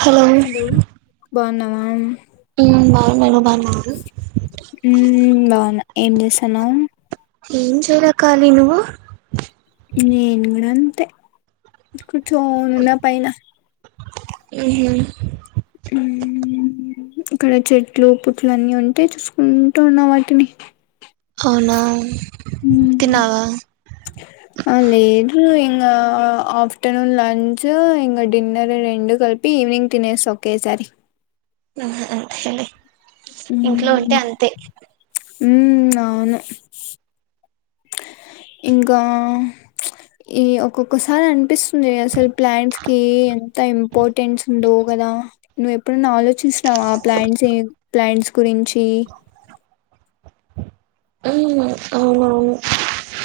Hello బావున్నావా ఉమ్ బావున్నా నువ్ బా ఉమ్ బావున్నా ఏం చేస్తాన్నావ్ ఏం చేయలేకాలి నువ్వు నేను కూడా అంతే కూర్చో నున్న పైన ఉహు ఊ ఇక్కడ చెట్లు పుట్లు అన్నీ ఉంటే చూసుకుంటూ ఉంటున్న వాటిని అవున హ అ లేరు ఇగ్ ఆ ఆఫ్టర్నూన్ లంచ్ ఇంగ డిన్నర్ రెండు కలిపి ఈవినింగ్ తినేస్త ఓకే సారి [unintelligible] ఆ అంతే ఇంట్లో ఉంటే అంతే ఉ అవును ఇంకా ఈ ఒక్కొక్కసారి అనిపిస్తుంది, అసలు ప్లాంట్స్ కి ఎంత ఇంపార్టెన్స్ ఉందో గ కదా నువ్వు ఎప్పుడున్నా ఆలోచిస్తున్నావా ప్లాంట్స్ ప్లాంట్స్ గురించి, అ అవునునవును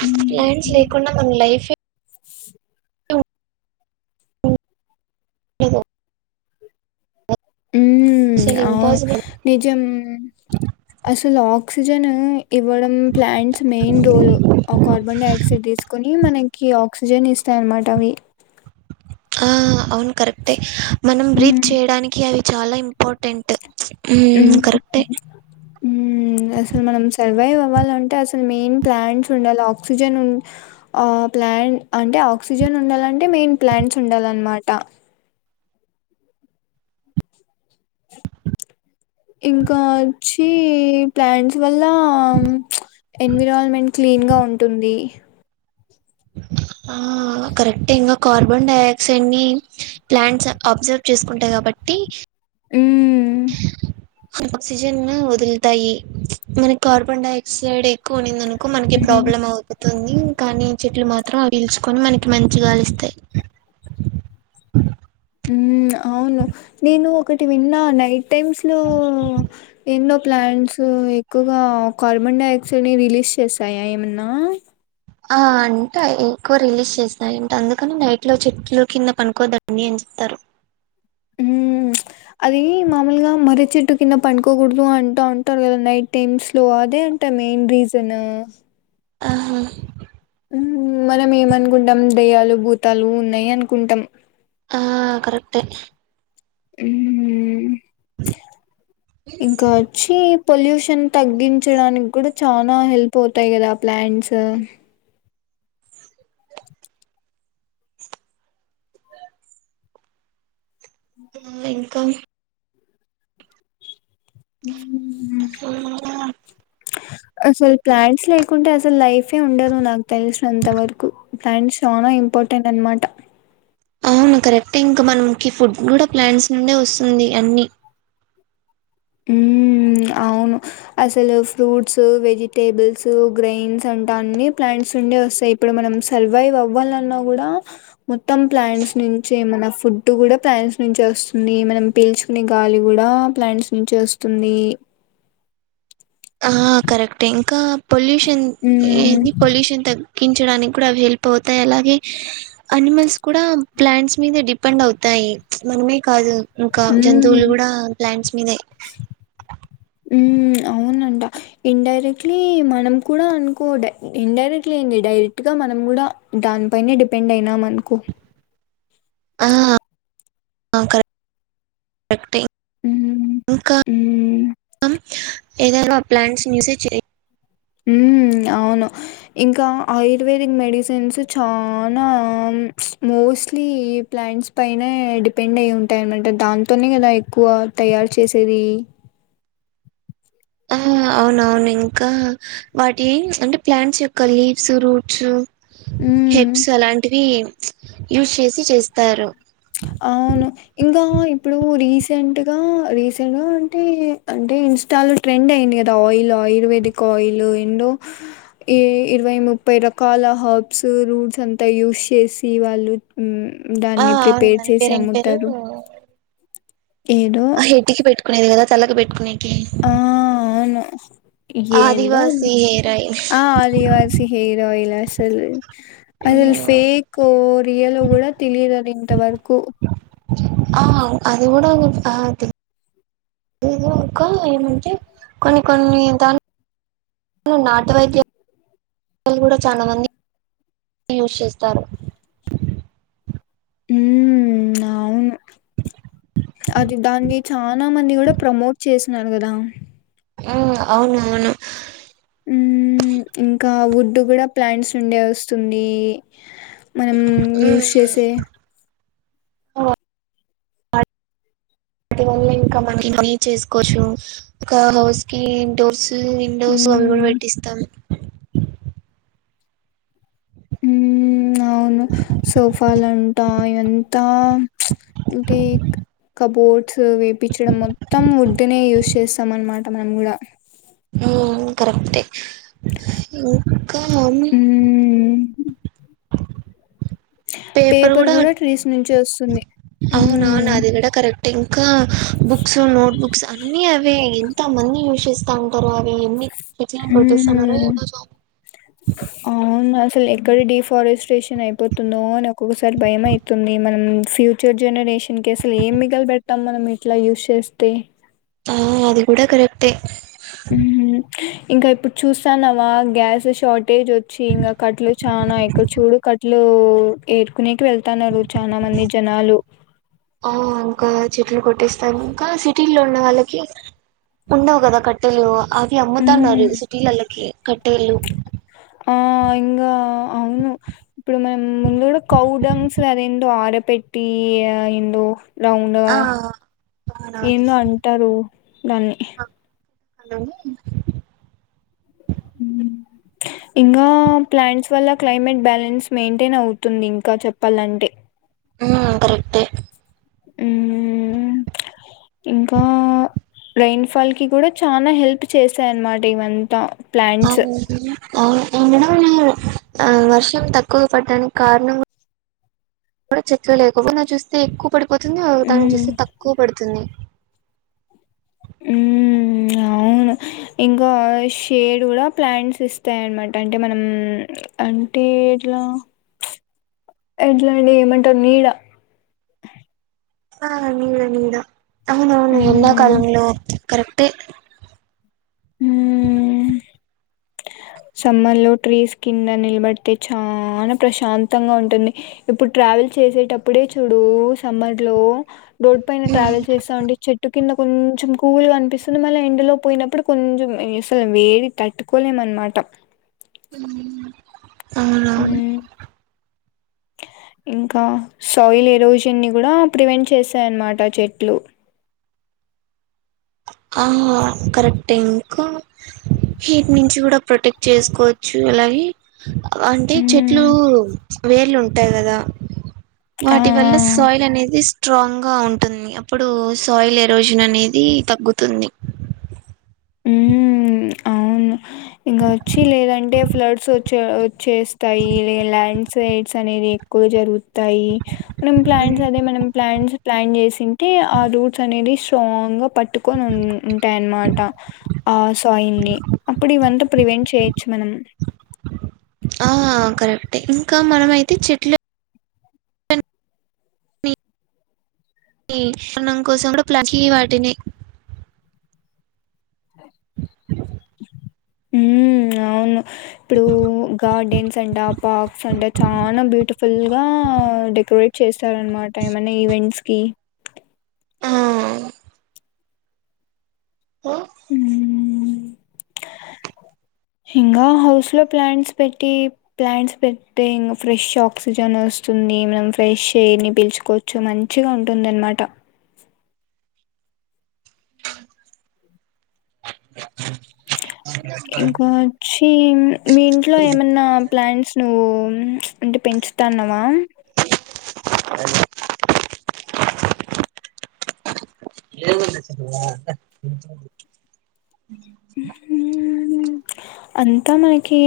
ఉమ్ ఎం చేయ కుండా మన లైఫే [unintelligible] ఒహో ఉ అసలు అవును ఇంపాసిబుల్ నిజం అసలు ఆక్సీజన్ ఇవ్వడం plants main role carbon dioxide తీసుకొని మనకి ఆక్సిజన్ ఇస్తాయి, అన మాట అవి ఆ అవును కరెక్టే మనం బ్రీత్ ఉమ్, చేయడానికి అవి చాలా ఇంపార్టెంట్ ఉ ఉమ్ కరెక్టే అసలు మనం సర్వైవ్ ఇవాళ అంటే అసలు మెయిన్ ప్లాంట్స్ ఉండాలి ఆక్సిజన్ ప్లాంట్ అంటే ఆక్సిజన్ ఉండాలంటే మెయిన్ ప్లాంట్స్ ఉండాలన్నమాట ఇంకా వచ్చి ఈ ప్లాంట్స్ వల్ల ఎన్విరాన్మెంట్ క్లీన్ గా ఉంటుంది. [unintelligible] ఆ కరెక్ట్ ఇంకా కార్బన్ డై ఆక్సైడ్ ని ప్లాంట్స్ అబ్జర్వ్ చేసుకుంటాయి కాబట్టి టి ఉమ్ [unintelligible] ఆక్సిజన్ వదులుతాయి, మన కార్బన్ డైఆక్సైడ్ ఎక్కువ ఉనిందినుకో మనకి ఉమ్ ప్రాబ్లమ్ అవుతుంది. తుంది కానీ చెట్లు మాత్రం అవి పీల్చుకొని మనకి మంచిగాలి ఇస్తాయి. [unintelligible] ఊ అవును నేను ఒకటి విన్నా నైట్ టైమ్స్ లో ఎన్నో ప్లాంట్స్ ఎక్కువగా కార్బన్ డైఆక్సైడ్ ని రిలీజ్ చేస్తాయా ఏమన్నా, ఆ అంటే ఎక్కువ రిలీజ్ చేసినాయింటే అందుకని నైట్ లో చెట్లు కింద పనుకోద్దండి అని చెప్తారు ఊ అది మామూలుగా మర్రి చెట్టు కింద పనుకోకూడదు అంటూ అంటారు కదా నైట్ టైమ్స్ లో అదే నంట మెయిన్ రీజను ఆహా మనం ఏమనుకుంటాం దయ్యాలు భూతాలు ఉన్నాయి అనుకుంటాం, ఆ కరెక్టే ఊ ఇంకా వచ్చి పొల్యూషన్ తగ్గించడానికి కూడా చానా హెల్ప్ అవుతాయి కదా ప్లాంట్స్ ఆ ఇంకా [unintelligible] అ [unintelligible] అసలు ప్లాంట్స్ లేకుంటే అసలు లైఫే ఉండదు నాకు తెలిసినంత వరకు ప్లాంట్స్ చాలా ఇంపా టెంట్ అన్ మాట అవును కరెక్ట్ టే ఇంకా మనకి ఫుడ్ కూడా ప్లాంట్స్ నుండే వస్తుంది అన్ని ఉ అవును అసలు ఫ్రూట్స్ వెజిటేబుల్స్ గ్రెయిన్స్ అంటా అన్ని ప్లాంట్స్ నుండే వస్తాయి ఇప్పుడు మనం సర్వైవ్ అవ్వాలన్నా కూడా మొత్తం ప్లాంట్స్ నుంచి మన ఫుడ్ ఫుడ్డు కూడా ప్లాంట్స్ నుంచి వస్తుంది మనం పీల్చుకునే గాలి కూడా ప్లాంట్స్ నుంచే వస్తుంది ఆ కరెక్ట్ ఇంకా పొల్యూషన్ హ్మ్ ఏంది పొల్యూషన్ తగ్ గించడానికి కూడా అవి హెల్ప్ అవుతాయి అలాగే అనిమల్స్ కూడా ప్లాంట్స్ మీద డిపెండ్ అవుతాయి మనమే కాదు ఇంకా హ్మ్ జంతువులు కూడా ప్లాంట్స్ మీదే ఊ అవునంట ఇండై డైరెక్ట్ లీ మనం కూడా అనుకో ఇన్ డైరెక్ట్ లీ ఏంది డైరెక్ట్ గా మనం కూడా దాని పైనే డిపెండ్ అయినామనుకో ఆ క కరెక్టే హ్మ్ ఇంకా హ్మ్ ఏదైనా ప్లాంట్స్ నీ చూసి హ అవును ఇంకా ఆయుర్వేదిక్ మెడిసిన్స్ చానా స్మూ మోస్ట్లీ ప్లాంట్స్ పైనే డిపెండ్ అయి ఉంటాయినమాట దాంతోనే కదా ఎక్కువ తయారు చేసే ది అవున అవును ఇంకా వాటి అంటే ప్లాంట్స్ యొక్క లీవ్స్ రూట్స్ హ్మ్. హేబ్స్ అలాంటివి యూస్ చేసి చేస్తారు అవును ఇంకా ఇప్పుడు రీసెంట్గా రీసెంట్గా అంటే అంటే ఇంస్టా లో ట్రెండ్ అయింది కదా ఆయిల్ ఆయుర్వేదిక్ ఆయిలు ఉన్న ఇరవై ముప్ప రకాల హర్బ్స్ రూట్స్ అంతా యూస్ చేసి వాళ్ళు ఆ దాన్ని అవును ప్రిపేర్ దాని చేసి పేరు ఏం పేరు ఏడు కునేది కదా తలకి పెట్టుకునేటియి ఆ అవును ఏం ఆదివాసి హెయిర్ ఆయిల్ ఆ ఆదివాసి హెయిర్ ఆయిల్ అసలు అసల్ ఫేక్ రియలివి కూడా తెలియలేదు ఇంతవరకు ఆ అది కూడా అది అది ఇంకా ఏమంటే కొన్ని కొన్ని దాన్ని నాటు వైద్య [unintelligible] కూడా చాలా మంది యూస్ చేస్తారు హూ అవును అది దాన్ని చాలా మంది కూడా ప్రమోట్ చేసనరు కదా ఆ అవును అవును ఇంకా వుడ్ కూడా ప్లాంట్స్ నుండే వస్తుంది మనం యూస్ ఉమ్ చేసే అటివల్ల ఇంకా మన ఇ చేసుకోవచ్చు ఒక హౌస్ కి ఇండోర్స్ విండోస్ అవి కూడా ఉమ్ పెట్టిస్తాం హ అవును సోఫ లంటా ఎంత అంటే కబోర్డ్స్ వేపించడం మొత్తం వుడ్నే యూస్ చేస్తాం అనమాట మనం కూడా కరెక్టే ఇంకా హ్మ్ పేపర్ గుడా ట్రీస్ నుంచి వస్తుంది అవునా హ్మ్ నాది గుడా కరెక్టే ఇంకా బుక్స్ నోట్ బుక్స్ అన్నీ అవే మంది యూస్ చేస్తా ఉంటారో అవి ఎన్ని ఎట్లా కొట్టేస్తున్నారో మ్మ్ ఏమో అవున అసలు ఎక్కడ డిఫారెస్ట్రేషన్ అయిపోతుందో అని ఒక్కొక్కసారి భయం అయితుంది మనం ఫ్యూచర్ జనరే షన్ కసలు ఏం మిగల పెట్టతాం మనం ఇట్లా యూజ్ చేస్తే ఆ అది గూడా కరెక్టే మ్మ్ ఇంకా ఇప్పుడు చూస్తానవా గ్యాస్ షార్టేజ్ వచ్చి ఇంగ కట్ట్లు చానా ఇక్కడ చూడు క అట్లు ఏరుకునేకి వెళ్త్ తనరు చాలా మంది జనాలు ఆ ఇంకా చెట్లు కొట్టేస్తారు ఇంకా సిటీల్లో ఉన్న వాళ్ళకి ఉండవు గదా కట్టెలు అవి హ్మ్ అమ్ముతన్నారు సిటీలల్లకి కట్టేలు ఆ ఇంగా అవును ఇప్పుడు మనం ముందు గుడ కౌడంగ్స్ అదేందో ఆడ పెట్టి ఏందో రౌండ్గా ఆ అవునవును ఏందో అంటారు దాన్ని హలో హ్మ్ ఇంగా ప్లాంట్స్ వల్ల క్లైమేట్ బ్యాలెన్స్ మెయింటైన్ అవుతుంది ఇంకా చెప్పాలంటే ఆ కరెక్టే మ్మ్ ఇంకా రైన్ ఫాల్ కి కూడా చాలా హెల్ప్ చేసాయన్నమాట ఇవంతా ప్లాంట్స్ అవును ఆ వర్షం తక్కువ పడ్డానికి కారణం చెట్లు లేకపోన చూస్తే ఎక్కువ పడిపోతుంది ఒకతాన మ్మ్ చూస్తే తక్కువ పడుతుంది ఉమ్ అవును ఇంకా షేడ్ గుడా ప్లాంట్స్ ఇస్తాయన్నమాట అంటే మనం అంటే ట్లా ఎట్లాండి ఏమంటారు నీడ ఆ నీడ నీడ అవునవును ఎండా ఉమ్ కాలంలో కరెక్ ట్టే ఉమ్ సమ్మర్ లో ట్రీస్ కింద నిలబడితే చాలా ప్రశాంతంగా ఉంటుంది ఇప్పుడు ట్రావెల్ చేసేటప్పుడే చూడు సమ్మర్ లో రోడ్ పైన ఉమ్, ట్రావెల్ చేస్తా ఉంటే చెట్టు కింద కొంచెం కూల్గా అనిపిస్తుంది మళ్ళ ఎండలో పోయినప్పుడు కొంచెం అసలు వేడి తట్టుకోలేమన్న్మా ట ఉమ్ ఆ ఉమ్ ఇంకా సాయిల్ ఎరోజన్ ని గూడా ప్రివెంట్ చేస్తాయన్న్మాట చెట్లు ఆ కరెక్ట్ ఇంకా హీట్ నుంచి కూడా ప్రొటెక్ట్ చేసుకోవచ్చు అలాగే అంటే చెట్లు ఉమ్ వేర్లు ఉంటాయి గదా ఆ వాటి వల్ల ఆ సాయిల్ అనేది స్ట్రాంగ్గా ఉంటుంది అప్పుడు సాయిల్ ఎరోజన్ అనేది తగ్గుతుంది ఊహు ఇంగ వచ్చి లేదంటే ఫ్లడ్స్ వచ్చే వచ్చేస్తాయి లే ల్యాండ్ స్లైడ్ సనేవి ఎక్కువ జరుగుతాయి మనం ప్లాంట్స్ అదే మనం ప్లాంట్స్ ప్లాన్ చేస్ ఉంటే ఆ రూట్స్ అనేది స్ట్రాంగ్ గా పట్టుకోన్ ఉన్ ఉంటాయన్న్మాట ఆ సాయిల్ని అప్పుడివంత ప్రివెంట్ చేయచ్చు మనం ఆ కరెక్టే ఇంకా మనమైతే చెట్లె కణం కోసం గుడ ప్లాన్ చి వాటిని హుమ్ అవును ఇప్పుడు గార్డెన్స్ అంట పార్క్స్ అంట చాలా బ్యూటిఫుల్ గా డెకరేట్ చేస్తారన్నమాట ఏమన్నా ఈవెంట్స్కి ఆ హ అ ఇంకా హౌస్ లో ప్లాంట్స్ పెట్టి ప్లాంట్స్ పెడ్తే ఇం ఫ్రెష్ ఆక్సిజన్ వస్తుం ది మనం ఫ్రెష్ ఎయిర్ ని పిల్చుకోవచ్చు మంచిగా ఉంటుంది అనమాట ఇంకా వచ్చి మీ ఇంట్లో ఏమన్నా ప్లాంట్స్ నువ్ అంటే పెంచుతాన్నావా హలో ఏ చె అంతా మనకి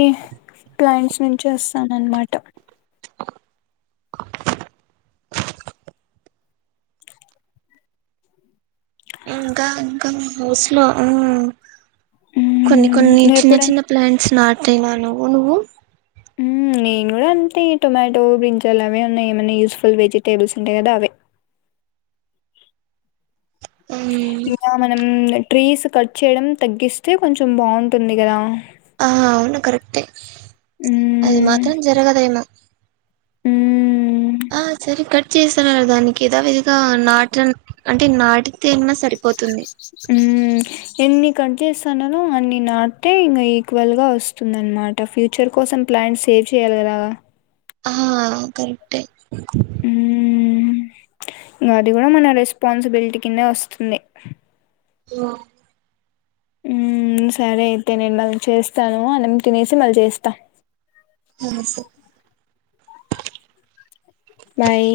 ప్లాంట్స్ పెంచేస్తానన్నమాట ఇంకా ఇంకా మా హౌస్ లో అ కొన్ని మ్మ్. కొన్ని నువ్వు చిన్న ఎప్పుడైనా చిన్న ప్లాంట్స్ నాటిన నువ్వు నువ్వు హుం నేను కూడా అంటే టొమాటో బ్రింజాలు అవే ఉన్నాయి ఏమైన్నా యూస్ఫుల్ వెజిటేబుల్స్ ఉంటాయి కదా అవే ఇంగ మనం ట్రీస్ కట్ చేయడం తగ్గిస్తే కొంచెం బాగుంటుంది కదా ఆ అవును కరెక్టే అది మాత్రం జరగదేమొ హుం సరే కట్ చేస్తున్నారు దానికి ఏదా విదిగా నాట అంటే నాటితెన్నా సరిపోతుంది హుమ్ ఎన్ని కట్ చేస్తున్నారో అన్ని నాటితే ఇంకా ఈక్వల్ గా వస్తుంది అనమా మాట ఫ్యూచర్ కోసం ప్లాన్స్ సేవ్ చేయాలి కదా ఆ కరెక్ట్ే హుం ఇంగా అది కూడా మన రెస్పాన్సిబిలిటీ కిందే వస్తుంది వా సరే అయితే నేను మళ్ళీ చేస్తాను అన్నం తినేసి మళ్ళీ చేస్తా ఆ స బాయ్